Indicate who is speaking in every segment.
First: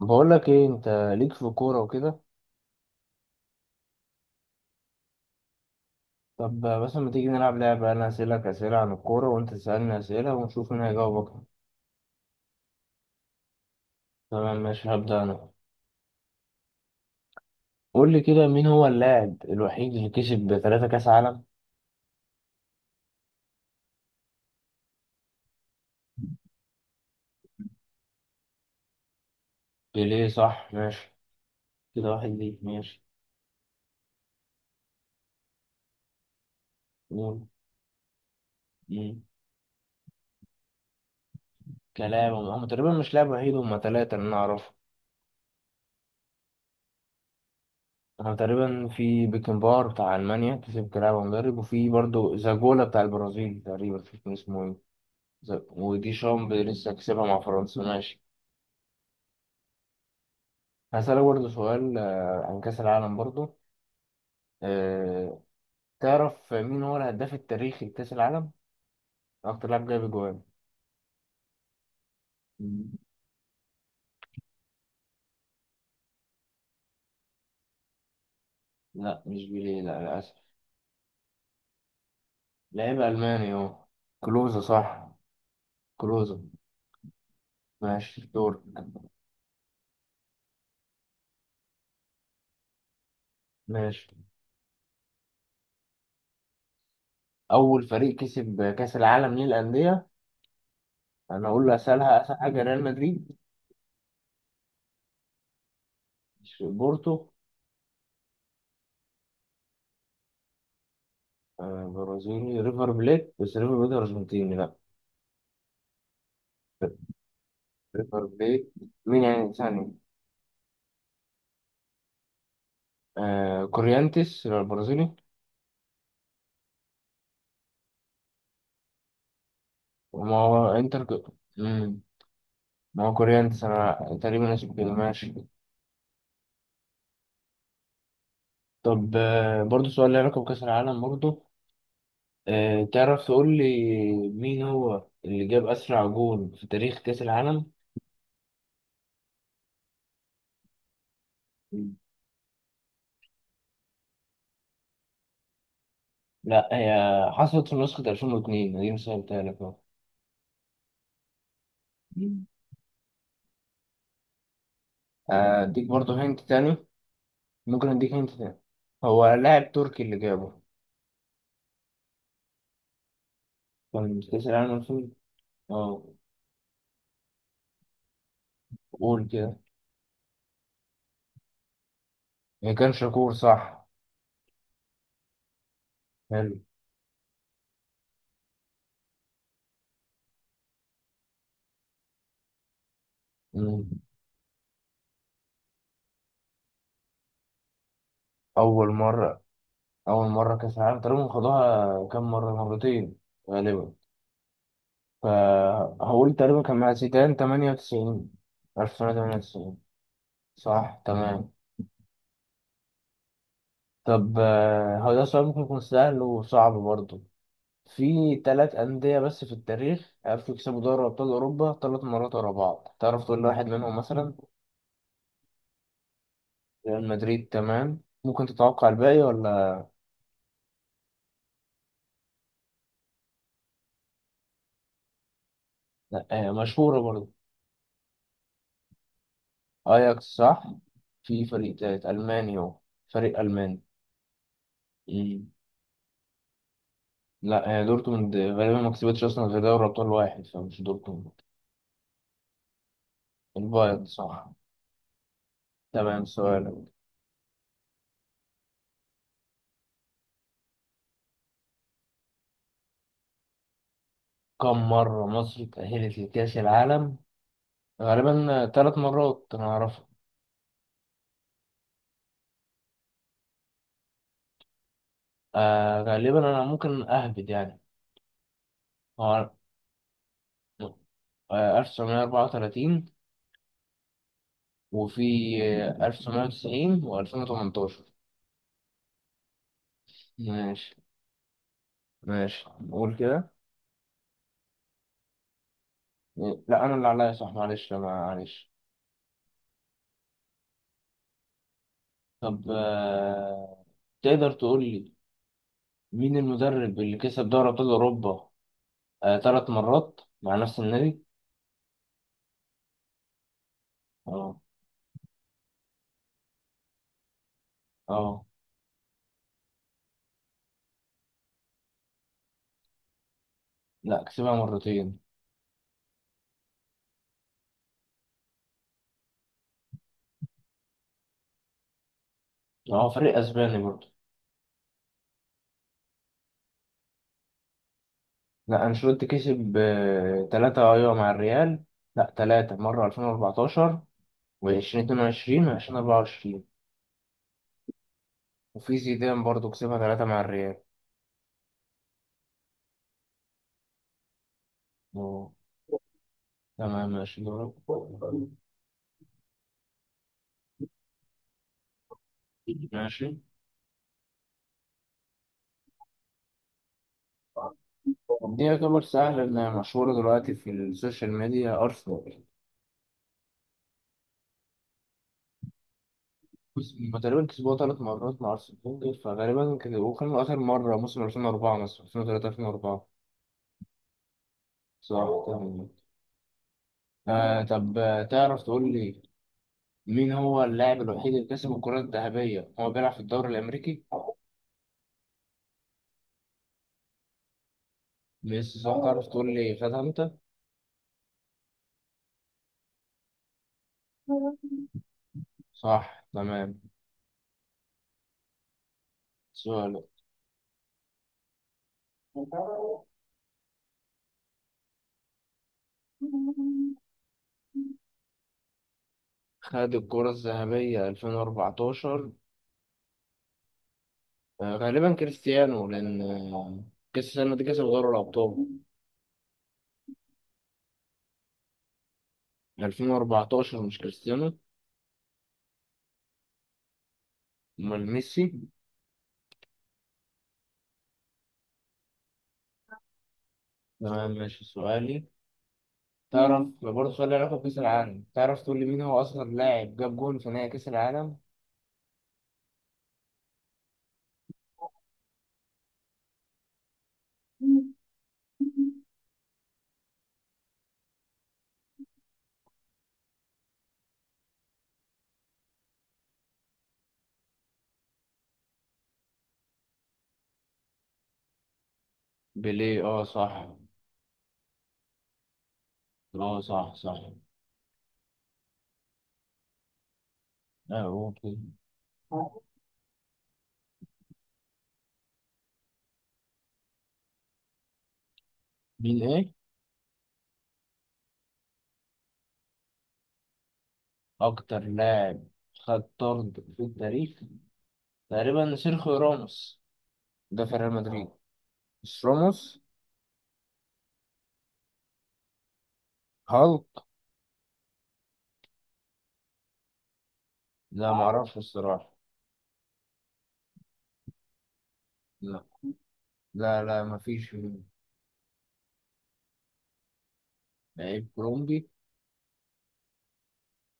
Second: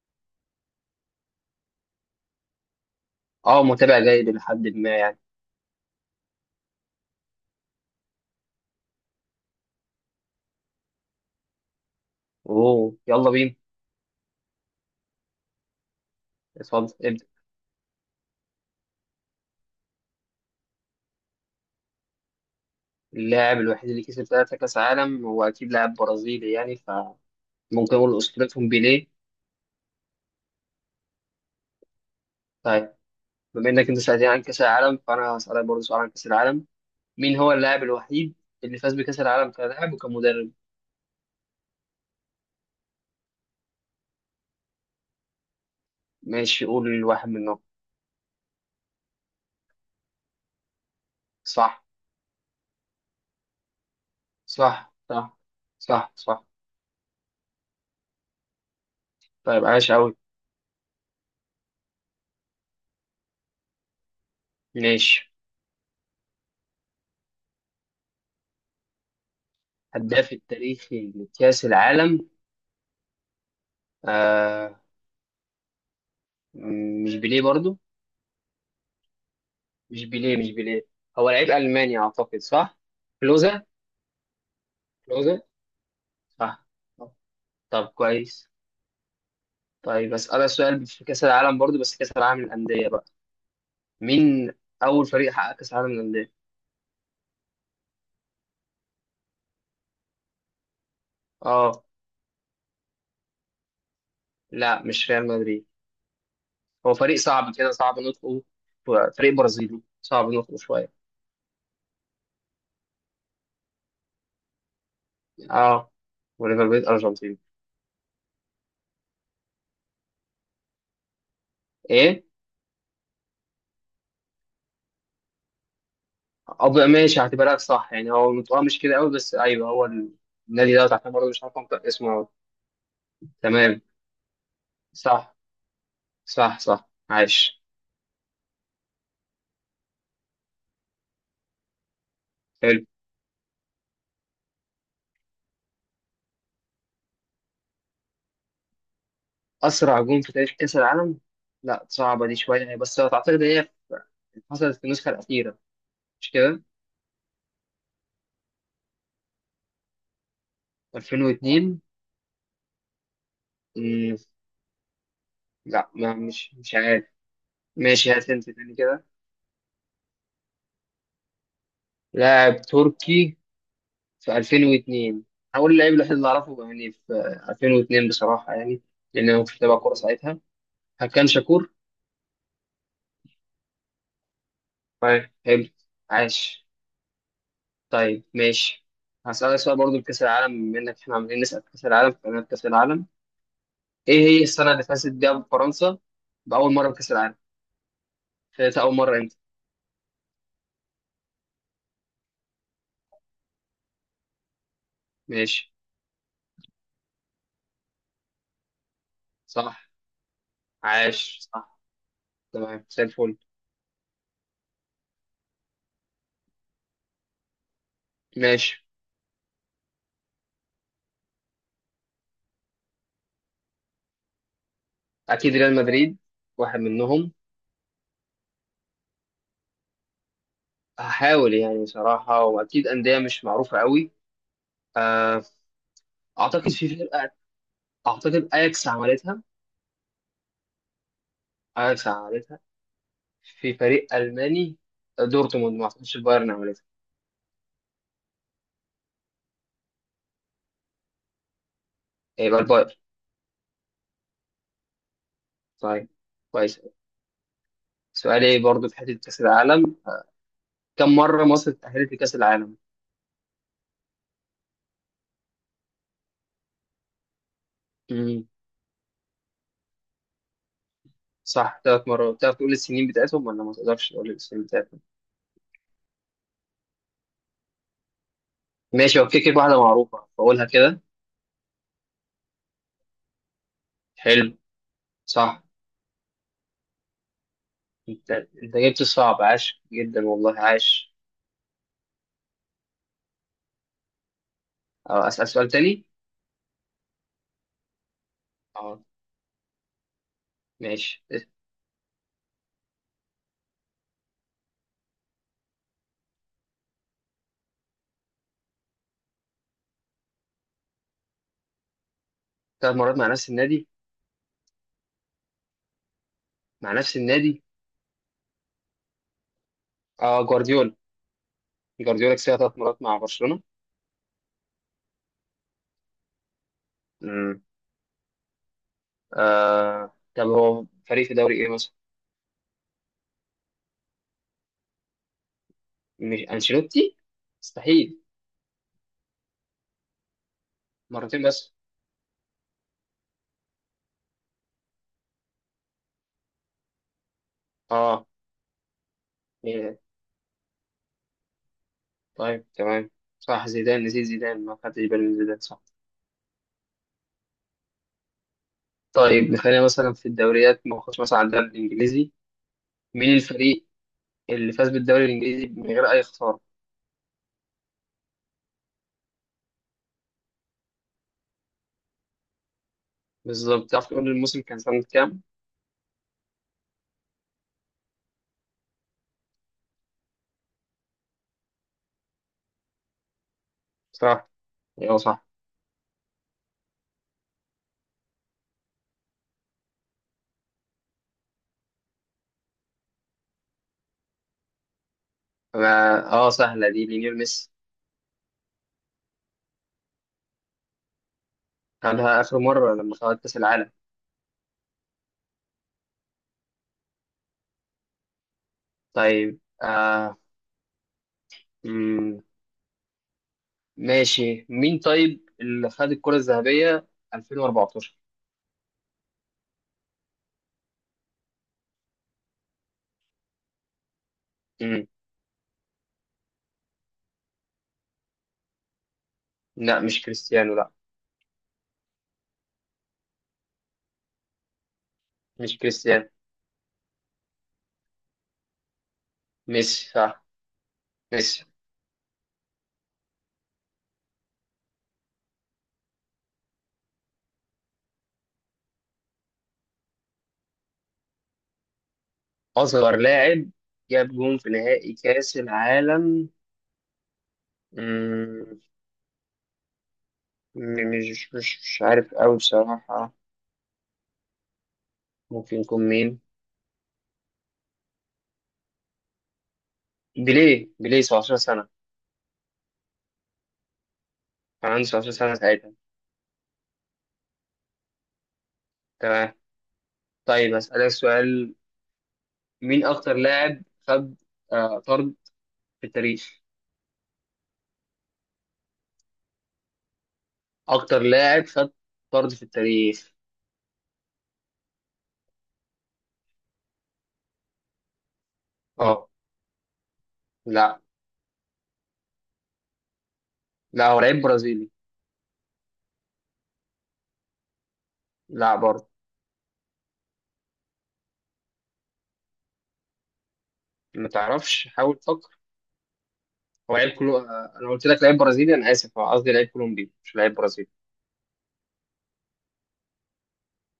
Speaker 1: بقول لك ايه انت ليك في الكوره وكده.
Speaker 2: اه، متابع جيد لحد ما يعني.
Speaker 1: طب مثلا ما تيجي نلعب لعبه، انا اسالك اسئله عن الكوره وانت تسالني اسئله ونشوف مين هيجاوب اكتر.
Speaker 2: اوه، يلا بينا.
Speaker 1: تمام ماشي، هبدا انا.
Speaker 2: اتفضل، ابدأ.
Speaker 1: قول لي كده، مين هو اللاعب الوحيد اللي كسب ثلاثة كاس عالم؟
Speaker 2: اللاعب الوحيد اللي كسب ثلاثة كأس عالم هو أكيد لاعب برازيلي يعني، فممكن أقول أسطورتهم بيليه.
Speaker 1: بيليه صح ماشي، كده واحد ليك،
Speaker 2: طيب.
Speaker 1: ماشي
Speaker 2: بما إنك أنت سألتني عن كأس العالم فأنا هسألك برضه سؤال عن كأس العالم. مين
Speaker 1: قول.
Speaker 2: هو اللاعب الوحيد اللي فاز بكأس
Speaker 1: مم.
Speaker 2: العالم كلاعب وكمدرب؟
Speaker 1: كلاعب هم تقريبا مش لاعب وحيد، هم ثلاثه اللي انا اعرفه.
Speaker 2: ماشي، قول واحد منهم.
Speaker 1: هم تقريبا في بيكنبار بتاع المانيا كسب كلاعب ومدرب،
Speaker 2: صح،
Speaker 1: وفي برضه زاجولا بتاع البرازيل تقريبا مش فاكر اسمه ايه.
Speaker 2: صح، صح، صح،
Speaker 1: ودي
Speaker 2: صح.
Speaker 1: شامب لسه كسبها مع فرنسا ماشي.
Speaker 2: طيب، عاش أوي.
Speaker 1: هسألك برضه سؤال عن كأس العالم برضه.
Speaker 2: ماشي.
Speaker 1: آه، تعرف مين هو الهداف التاريخي لكأس العالم؟ أكتر لاعب جايب
Speaker 2: هداف
Speaker 1: أجوان.
Speaker 2: التاريخي لكأس العالم.
Speaker 1: مم.
Speaker 2: آه. مش بيليه برضه.
Speaker 1: لا مش بيليه، لا
Speaker 2: مش
Speaker 1: للأسف.
Speaker 2: بيليه، مش بيليه. هو لعيب ألماني أعتقد، صح؟
Speaker 1: لعيب ألماني
Speaker 2: كلوزا.
Speaker 1: أهو. كلوزة صح.
Speaker 2: كلوزا،
Speaker 1: كلوزة.
Speaker 2: صح. طب
Speaker 1: ماشي
Speaker 2: كويس.
Speaker 1: دور.
Speaker 2: طيب أسألك سؤال في كأس العالم برضو، بس كأس العالم للأندية بقى.
Speaker 1: ماشي،
Speaker 2: مين أول فريق حقق كأس العالم للأندية؟
Speaker 1: أول فريق كسب كأس العالم ليه الأندية. أنا أقول له
Speaker 2: آه.
Speaker 1: أسألها، أسهل حاجة ريال مدريد.
Speaker 2: لا، مش ريال مدريد.
Speaker 1: مش
Speaker 2: هو فريق
Speaker 1: بورتو.
Speaker 2: صعب كده، صعب نطقه. فريق برازيلي صعب نطقه شوية.
Speaker 1: برازيلي ريفر بليت، بس ريفر بليت أرجنتيني لا.
Speaker 2: آه. وليفر بيت أرجنتين.
Speaker 1: ريفر بليت. مين يعني ثاني؟
Speaker 2: إيه؟
Speaker 1: آه كوريانتيس البرازيلي.
Speaker 2: أب، ماشي هعتبرك صح يعني، هو نطقها مش كده قوي بس أيوه هو.
Speaker 1: ما هو
Speaker 2: النادي ده
Speaker 1: انتر
Speaker 2: عشان برضه
Speaker 1: ك-
Speaker 2: مش عارف أنطق
Speaker 1: مم.
Speaker 2: اسمه أوي.
Speaker 1: ما هو كوريا انت
Speaker 2: تمام.
Speaker 1: تقريبا اسمه كده ماشي.
Speaker 2: صح، صح، صح، عايش.
Speaker 1: طب برضه سؤال له علاقة بكأس العالم برضه.
Speaker 2: حلو.
Speaker 1: تعرف تقول لي مين هو اللي جاب أسرع جول في تاريخ كأس العالم؟
Speaker 2: أسرع جون في تاريخ كأس العالم. لا،
Speaker 1: مم.
Speaker 2: صعبة دي شوية يعني، بس أعتقد هي حصلت في النسخة الأخيرة. مش كده.
Speaker 1: لا هي حصلت في نسخة 2002، دي سهلتها لك اهو.
Speaker 2: 2002.
Speaker 1: مم.
Speaker 2: مم.
Speaker 1: اديك
Speaker 2: لا، ما
Speaker 1: برضه هنت
Speaker 2: مش مش
Speaker 1: تاني.
Speaker 2: عارف.
Speaker 1: ممكن
Speaker 2: ماشي،
Speaker 1: اديك هنت
Speaker 2: هات أنت
Speaker 1: تاني.
Speaker 2: تاني كده.
Speaker 1: هو لاعب تركي اللي جابه،
Speaker 2: لاعب تركي.
Speaker 1: كان في
Speaker 2: في
Speaker 1: كأس العالم 2000.
Speaker 2: 2002. هقول اللاعب
Speaker 1: اه
Speaker 2: الوحيد اللي أعرفه يعني في 2002 بصراحة يعني،
Speaker 1: قول
Speaker 2: لأن أنا ما
Speaker 1: كده.
Speaker 2: كنتش بتابع كورة ساعتها. هكان شاكور.
Speaker 1: ما كان شاكور صح.
Speaker 2: طيب، حلو.
Speaker 1: حلو.
Speaker 2: عاش. طيب، ماشي. هسألك سؤال برضه في كأس العالم، بما إنك إحنا عمالين نسأل في كأس العالم فأنا في كأس العالم.
Speaker 1: مم.
Speaker 2: ايه هي السنة اللي فازت بيها فرنسا بأول مرة بكأس العالم؟ فازت
Speaker 1: أول
Speaker 2: أول مرة امتى؟
Speaker 1: مرة، أول مرة كأس العالم تقريبا خدوها كام مرة؟ مرتين غالبا.
Speaker 2: ماشي.
Speaker 1: فهقول تقريبا كان مع زيدان 98، 1998.
Speaker 2: صح.
Speaker 1: صح
Speaker 2: عاش،
Speaker 1: تمام.
Speaker 2: صح. تمام زي الفل.
Speaker 1: طب هو ده سؤال ممكن يكون سهل وصعب برضه. في
Speaker 2: ماشي.
Speaker 1: تلات أندية بس في التاريخ عرفوا يكسبوا دوري أبطال أوروبا تلات مرات ورا بعض، تعرف تقول لي واحد منهم مثلا؟
Speaker 2: أكيد ريال مدريد. واحد
Speaker 1: ريال
Speaker 2: منهم.
Speaker 1: مدريد تمام، ممكن تتوقع الباقي ولا؟
Speaker 2: هحاول يعني صراحة، وأكيد أندية مش معروفة قوي. آه.
Speaker 1: لأ
Speaker 2: أعتقد في
Speaker 1: مشهورة برضه.
Speaker 2: فرقة. أعتقد أياكس عملتها.
Speaker 1: أياكس صح. في فريق تالت
Speaker 2: أياكس
Speaker 1: ألماني،
Speaker 2: عملتها.
Speaker 1: هو فريق
Speaker 2: في
Speaker 1: ألماني.
Speaker 2: فريق ألماني. دورتموند ما أعتقدش البايرن عملتها.
Speaker 1: لا هي دورتموند غالبا ما كسبتش اصلا غير دوري ابطال واحد، فمش دورتموند.
Speaker 2: إيه، يبقى البايرن.
Speaker 1: البايرن صح.
Speaker 2: طيب.
Speaker 1: تمام سؤالك.
Speaker 2: كويس. سؤالي برضو في حتة كأس العالم. كم مرة مصر اتأهلت لكأس العالم؟
Speaker 1: كم مرة مصر تأهلت لكأس العالم؟ غالبا ثلاث مرات انا اعرفها.
Speaker 2: صح، ثلاث مرات. تعرف تقول السنين بتاعتهم ولا ما تقدرش تقول السنين بتاعتهم؟
Speaker 1: غالبا انا ممكن اهبد يعني.
Speaker 2: ماشي، هو كده
Speaker 1: هو
Speaker 2: كده واحدة معروفة فأقولها كده.
Speaker 1: 1934.
Speaker 2: حلو.
Speaker 1: وفي
Speaker 2: صح.
Speaker 1: 1990 و2018.
Speaker 2: انت جبت الصعب، عاش جدا، والله
Speaker 1: ماشي،
Speaker 2: عاش.
Speaker 1: ماشي نقول كده.
Speaker 2: اه، أسأل سؤال تاني.
Speaker 1: لا انا اللي عليا، صح معلش، لا معلش.
Speaker 2: اه. ماشي.
Speaker 1: طب تقدر تقول لي مين المدرب اللي كسب دوري أبطال أوروبا ثلاث مرات مع نفس النادي؟
Speaker 2: ثلاث مرات مع نفس النادي.
Speaker 1: اه.
Speaker 2: مع نفس النادي.
Speaker 1: اه.
Speaker 2: اه، جوارديولا. جوارديولا كسبها ثلاث مرات مع برشلونة.
Speaker 1: لا كسبها مرتين.
Speaker 2: امم. آه، طب هو فريق في دوري ايه مثلا؟
Speaker 1: هو فريق أسباني برضه.
Speaker 2: مش انشيلوتي، مستحيل.
Speaker 1: لا أنشيلوتي كسب ثلاثة، أيوة، مع
Speaker 2: مرتين بس.
Speaker 1: الريال. لا ثلاثة، مرة 2014 و2022 و2024.
Speaker 2: اه.
Speaker 1: وفي زيدان برضه كسبها
Speaker 2: إيه.
Speaker 1: ثلاثة مع الريال.
Speaker 2: طيب، تمام. صح، زيدان، نسيت زيدان، ما خدتش بالي من
Speaker 1: اه.
Speaker 2: زيدان، صح.
Speaker 1: تمام ماشي دورك.
Speaker 2: طيب نخلينا مثلا في الدوريات، ما نخش مثلا على الدوري الانجليزي.
Speaker 1: ماشي.
Speaker 2: مين الفريق اللي فاز بالدوري الانجليزي من غير اي خساره؟
Speaker 1: دي يعتبر سهل إنها مشهورة دلوقتي في السوشيال ميديا، أرسنال.
Speaker 2: بالظبط، تعرف تقول لي الموسم كان سنه كام؟
Speaker 1: بص، هما تقريبا كسبوها ثلاث مرات مع أرسنال فغالبا كده، وكان آخر مرة موسم 2004، مثلا 2003 2004.
Speaker 2: صح. ايوه،
Speaker 1: صح
Speaker 2: صح.
Speaker 1: تمام. آه طب تعرف تقول لي مين هو اللاعب الوحيد اللي كسب الكرة الذهبية هو بيلعب في الدوري الأمريكي؟
Speaker 2: أنا- اه، سهله دي، ليونيل ميسي.
Speaker 1: ميسي صح، تعرف تقول لي خدها أنت؟
Speaker 2: خدها اخر مره لما خد كاس العالم.
Speaker 1: صح تمام.
Speaker 2: طيب،
Speaker 1: سؤال.
Speaker 2: آه. مم. ماشي، مين طيب اللي خد الكره الذهبيه 2014؟
Speaker 1: خد الكرة الذهبية 2014.
Speaker 2: مم.
Speaker 1: غالبا كريستيانو، لأن كأس السنة دي كسب دوري الأبطال.
Speaker 2: لا، مش كريستيانو، لا.
Speaker 1: 2014 مش كريستيانو.
Speaker 2: مش كريستيانو.
Speaker 1: امال ميسي.
Speaker 2: ميسي، صح. ميسي.
Speaker 1: تمام ماشي سؤالي. تعرف برضه سؤال له علاقة بكأس العالم، تعرف تقول لي مين هو أصغر لاعب جاب جون في نهائي كأس العالم؟
Speaker 2: اصغر لاعب جاب جون في نهائي كاس العالم. مم. مش عارف قوي بصراحة. ممكن يكون مين؟ بيليه، بيليه، 17 سنة.
Speaker 1: بيليه اه صح.
Speaker 2: كان عنده 17 سنة ساعتها.
Speaker 1: اه صح صح.
Speaker 2: تمام. طيب
Speaker 1: اه
Speaker 2: أسألك
Speaker 1: هو كده.
Speaker 2: سؤال. مين أكتر لاعب خد طرد في التاريخ؟
Speaker 1: مين ايه؟
Speaker 2: أكتر لاعب خد طرد في التاريخ.
Speaker 1: أكتر لاعب خد طرد في التاريخ، تقريبا سيرخيو
Speaker 2: أه.
Speaker 1: راموس، ده في ريال
Speaker 2: لا.
Speaker 1: مدريد. مش راموس.
Speaker 2: لا، هو لعيب برازيلي.
Speaker 1: هالك.
Speaker 2: لا، برضه.
Speaker 1: لا معرفش الصراحة.
Speaker 2: ما تعرفش؟ حاول تفكر.
Speaker 1: لا. لا،
Speaker 2: هو
Speaker 1: لا،
Speaker 2: لعيب كلو
Speaker 1: مفيش.
Speaker 2: آه، أنا قلت لك لعيب برازيلي، أنا آسف، هو قصدي لعيب كولومبي مش لعيب برازيلي.
Speaker 1: لعيب كولومبي.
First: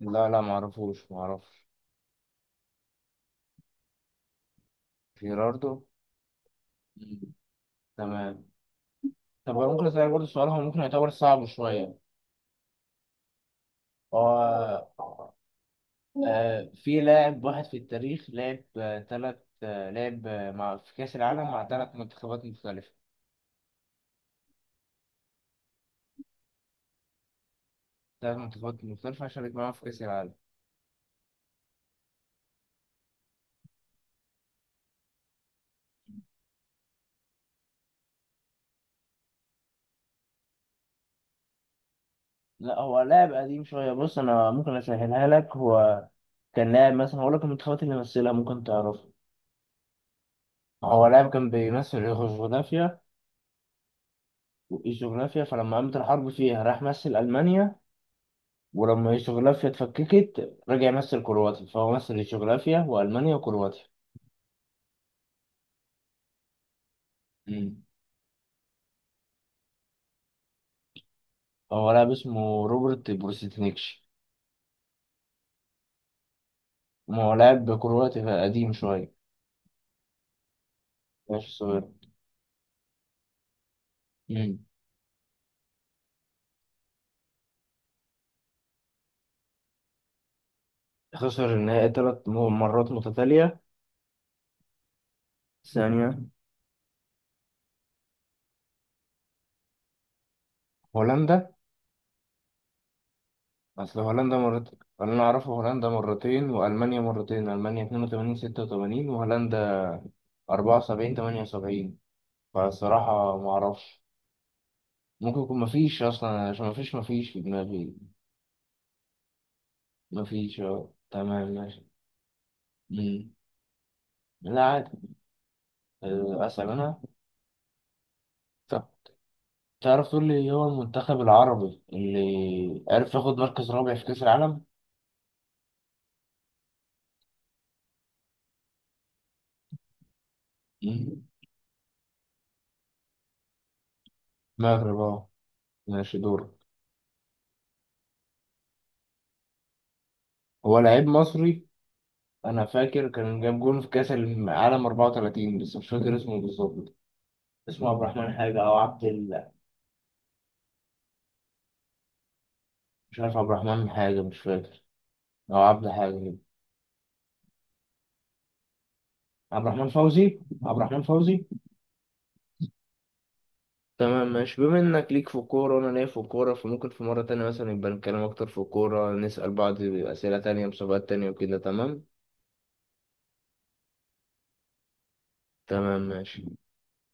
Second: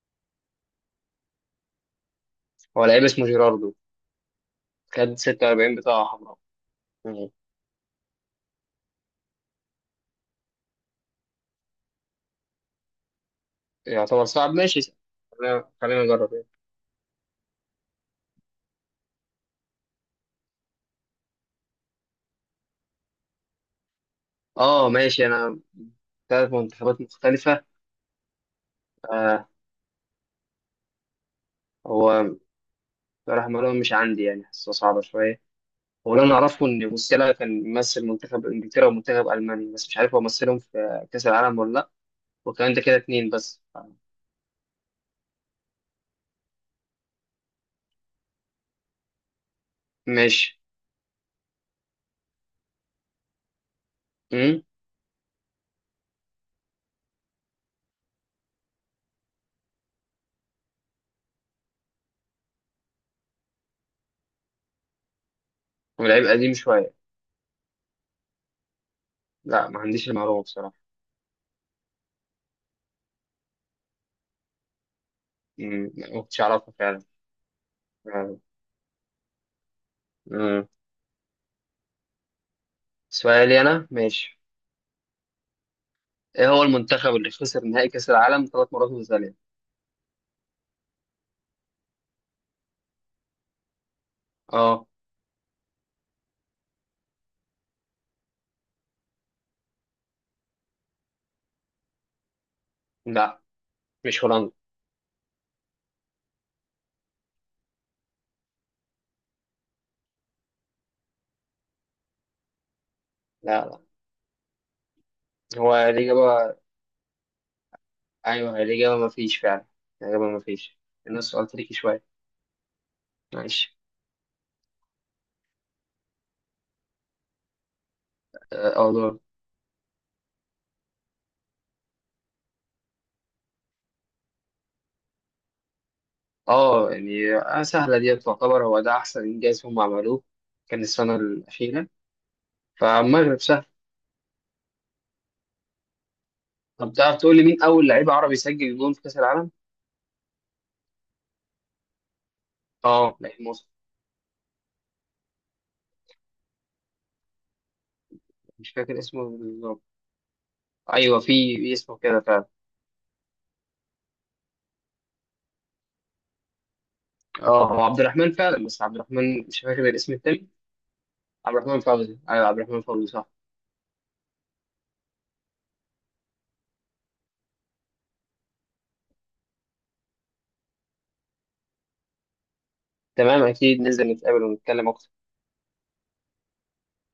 Speaker 1: لا، لا، معرفوش، معرفش.
Speaker 2: هو لعيب اسمه جيراردو، خد 46
Speaker 1: جيراردو.
Speaker 2: بطاقة حمراء.
Speaker 1: مم. تمام. طب هو ممكن أسألك برضه سؤال، هو ممكن يعتبر صعب شوية.
Speaker 2: يعتبر
Speaker 1: هو
Speaker 2: صعب، ماشي. خلينا، خلينا نجرب يعني.
Speaker 1: في لاعب واحد في التاريخ لعب آه، تلات آه، لعب آه، مع في كأس العالم مع تلات منتخبات مختلفة.
Speaker 2: اه، ماشي انا. ثلاث منتخبات مختلفة.
Speaker 1: تلات منتخبات مختلفة
Speaker 2: آه.
Speaker 1: شارك معاهم في كأس العالم.
Speaker 2: هو صلاح مرون مش عندي يعني، حاسه صعبة شوية. هو اللي انا اعرفه ان موسيالا كان ممثل منتخب انجلترا ومنتخب المانيا، بس مش عارف هو مثلهم في كأس العالم ولا لا. وكان
Speaker 1: لا
Speaker 2: ده كده
Speaker 1: هو
Speaker 2: اتنين
Speaker 1: لاعب
Speaker 2: بس.
Speaker 1: قديم شوية، بص أنا ممكن أسهلها لك. هو كان لاعب مثلا، هقول لك المنتخبات اللي مثلها ممكن تعرفها.
Speaker 2: ماشي.
Speaker 1: هو لاعب كان بيمثل يوغوسلافيا.
Speaker 2: امم.
Speaker 1: يوغوسلافيا، فلما قامت الحرب فيها راح مثل ألمانيا. ولما يوغوسلافيا اتفككت رجع مثل كرواتيا، فهو مثل يوغوسلافيا وألمانيا وكرواتيا.
Speaker 2: ولعيب قديم شوية.
Speaker 1: مم.
Speaker 2: لا، ما عنديش المعلومة بصراحة.
Speaker 1: هو لاعب اسمه روبرت بروسيتنيكش.
Speaker 2: مم. ما كنتش اعرفها فعلا.
Speaker 1: ما هو لاعب كرواتي قديم شوية.
Speaker 2: امم.
Speaker 1: ماشي صغير.
Speaker 2: سؤالي انا، ماشي.
Speaker 1: مم.
Speaker 2: ايه هو المنتخب اللي خسر نهائي كأس العالم ثلاث مرات متتالية؟
Speaker 1: خسر النهائي ثلاث مرات متتالية.
Speaker 2: اه.
Speaker 1: ثانية. هولندا.
Speaker 2: لا،
Speaker 1: أصل
Speaker 2: مش
Speaker 1: هولندا
Speaker 2: هولندا.
Speaker 1: مرتين، اللي أنا أعرفه هولندا مرتين وألمانيا مرتين، ألمانيا 82 86 وهولندا 74 78. فالصراحة
Speaker 2: لا، لا.
Speaker 1: معرفش. ممكن يكون
Speaker 2: هو
Speaker 1: مفيش أصلا،
Speaker 2: الإجابة.
Speaker 1: عشان مفيش في دماغي.
Speaker 2: أيوه هي الإجابة، مفيش فعلا. الإجابة
Speaker 1: مفيش
Speaker 2: مفيش.
Speaker 1: اه
Speaker 2: الناس سؤال
Speaker 1: تمام
Speaker 2: تريكي
Speaker 1: ماشي.
Speaker 2: شوية.
Speaker 1: مم.
Speaker 2: معلش.
Speaker 1: لا عادي. أسأل أنا.
Speaker 2: اه،
Speaker 1: طب
Speaker 2: آه، دور.
Speaker 1: تعرف تقول لي إيه هو المنتخب العربي اللي عرف ياخد مركز رابع في كأس العالم؟
Speaker 2: اه يعني، سهلة دي تعتبر، هو ده أحسن إنجاز هم عملوه. كان السنة
Speaker 1: مم.
Speaker 2: الأخيرة. فالمغرب سهل.
Speaker 1: المغرب اه. ماشي دور.
Speaker 2: طب تعرف تقول لي مين أول لعيب عربي سجل جون في كأس العالم؟
Speaker 1: هو لعيب مصري، أنا فاكر
Speaker 2: اه،
Speaker 1: كان
Speaker 2: لعيب
Speaker 1: جاب
Speaker 2: مصري.
Speaker 1: جون في كأس العالم 34، بس مش فاكر اسمه بالظبط. اسمه عبد الرحمن حاجة
Speaker 2: مش
Speaker 1: أو
Speaker 2: فاكر
Speaker 1: عبد
Speaker 2: اسمه
Speaker 1: ال...
Speaker 2: بالظبط. أيوه في اسمه كده فعلا.
Speaker 1: مش عارف، عبد الرحمن حاجة مش فاكر، أو عبد حاجة كده.
Speaker 2: اه، هو عبد الرحمن فعلا، بس عبد الرحمن مش
Speaker 1: عبد الرحمن
Speaker 2: فاكر الاسم
Speaker 1: فوزي،
Speaker 2: التاني.
Speaker 1: عبد الرحمن فوزي.
Speaker 2: عبد الرحمن فوزي، أيوه عبد الرحمن فوزي، صح.
Speaker 1: تمام ماشي، بما انك ليك في الكورة وانا ليا في الكورة، فممكن في مرة تانية مثلا يبقى نتكلم اكتر في الكورة، نسأل بعض اسئلة تانية مسابقات تانية وكده تمام.
Speaker 2: تمام، اكيد ننزل نتقابل ونتكلم اكتر.
Speaker 1: تمام ماشي.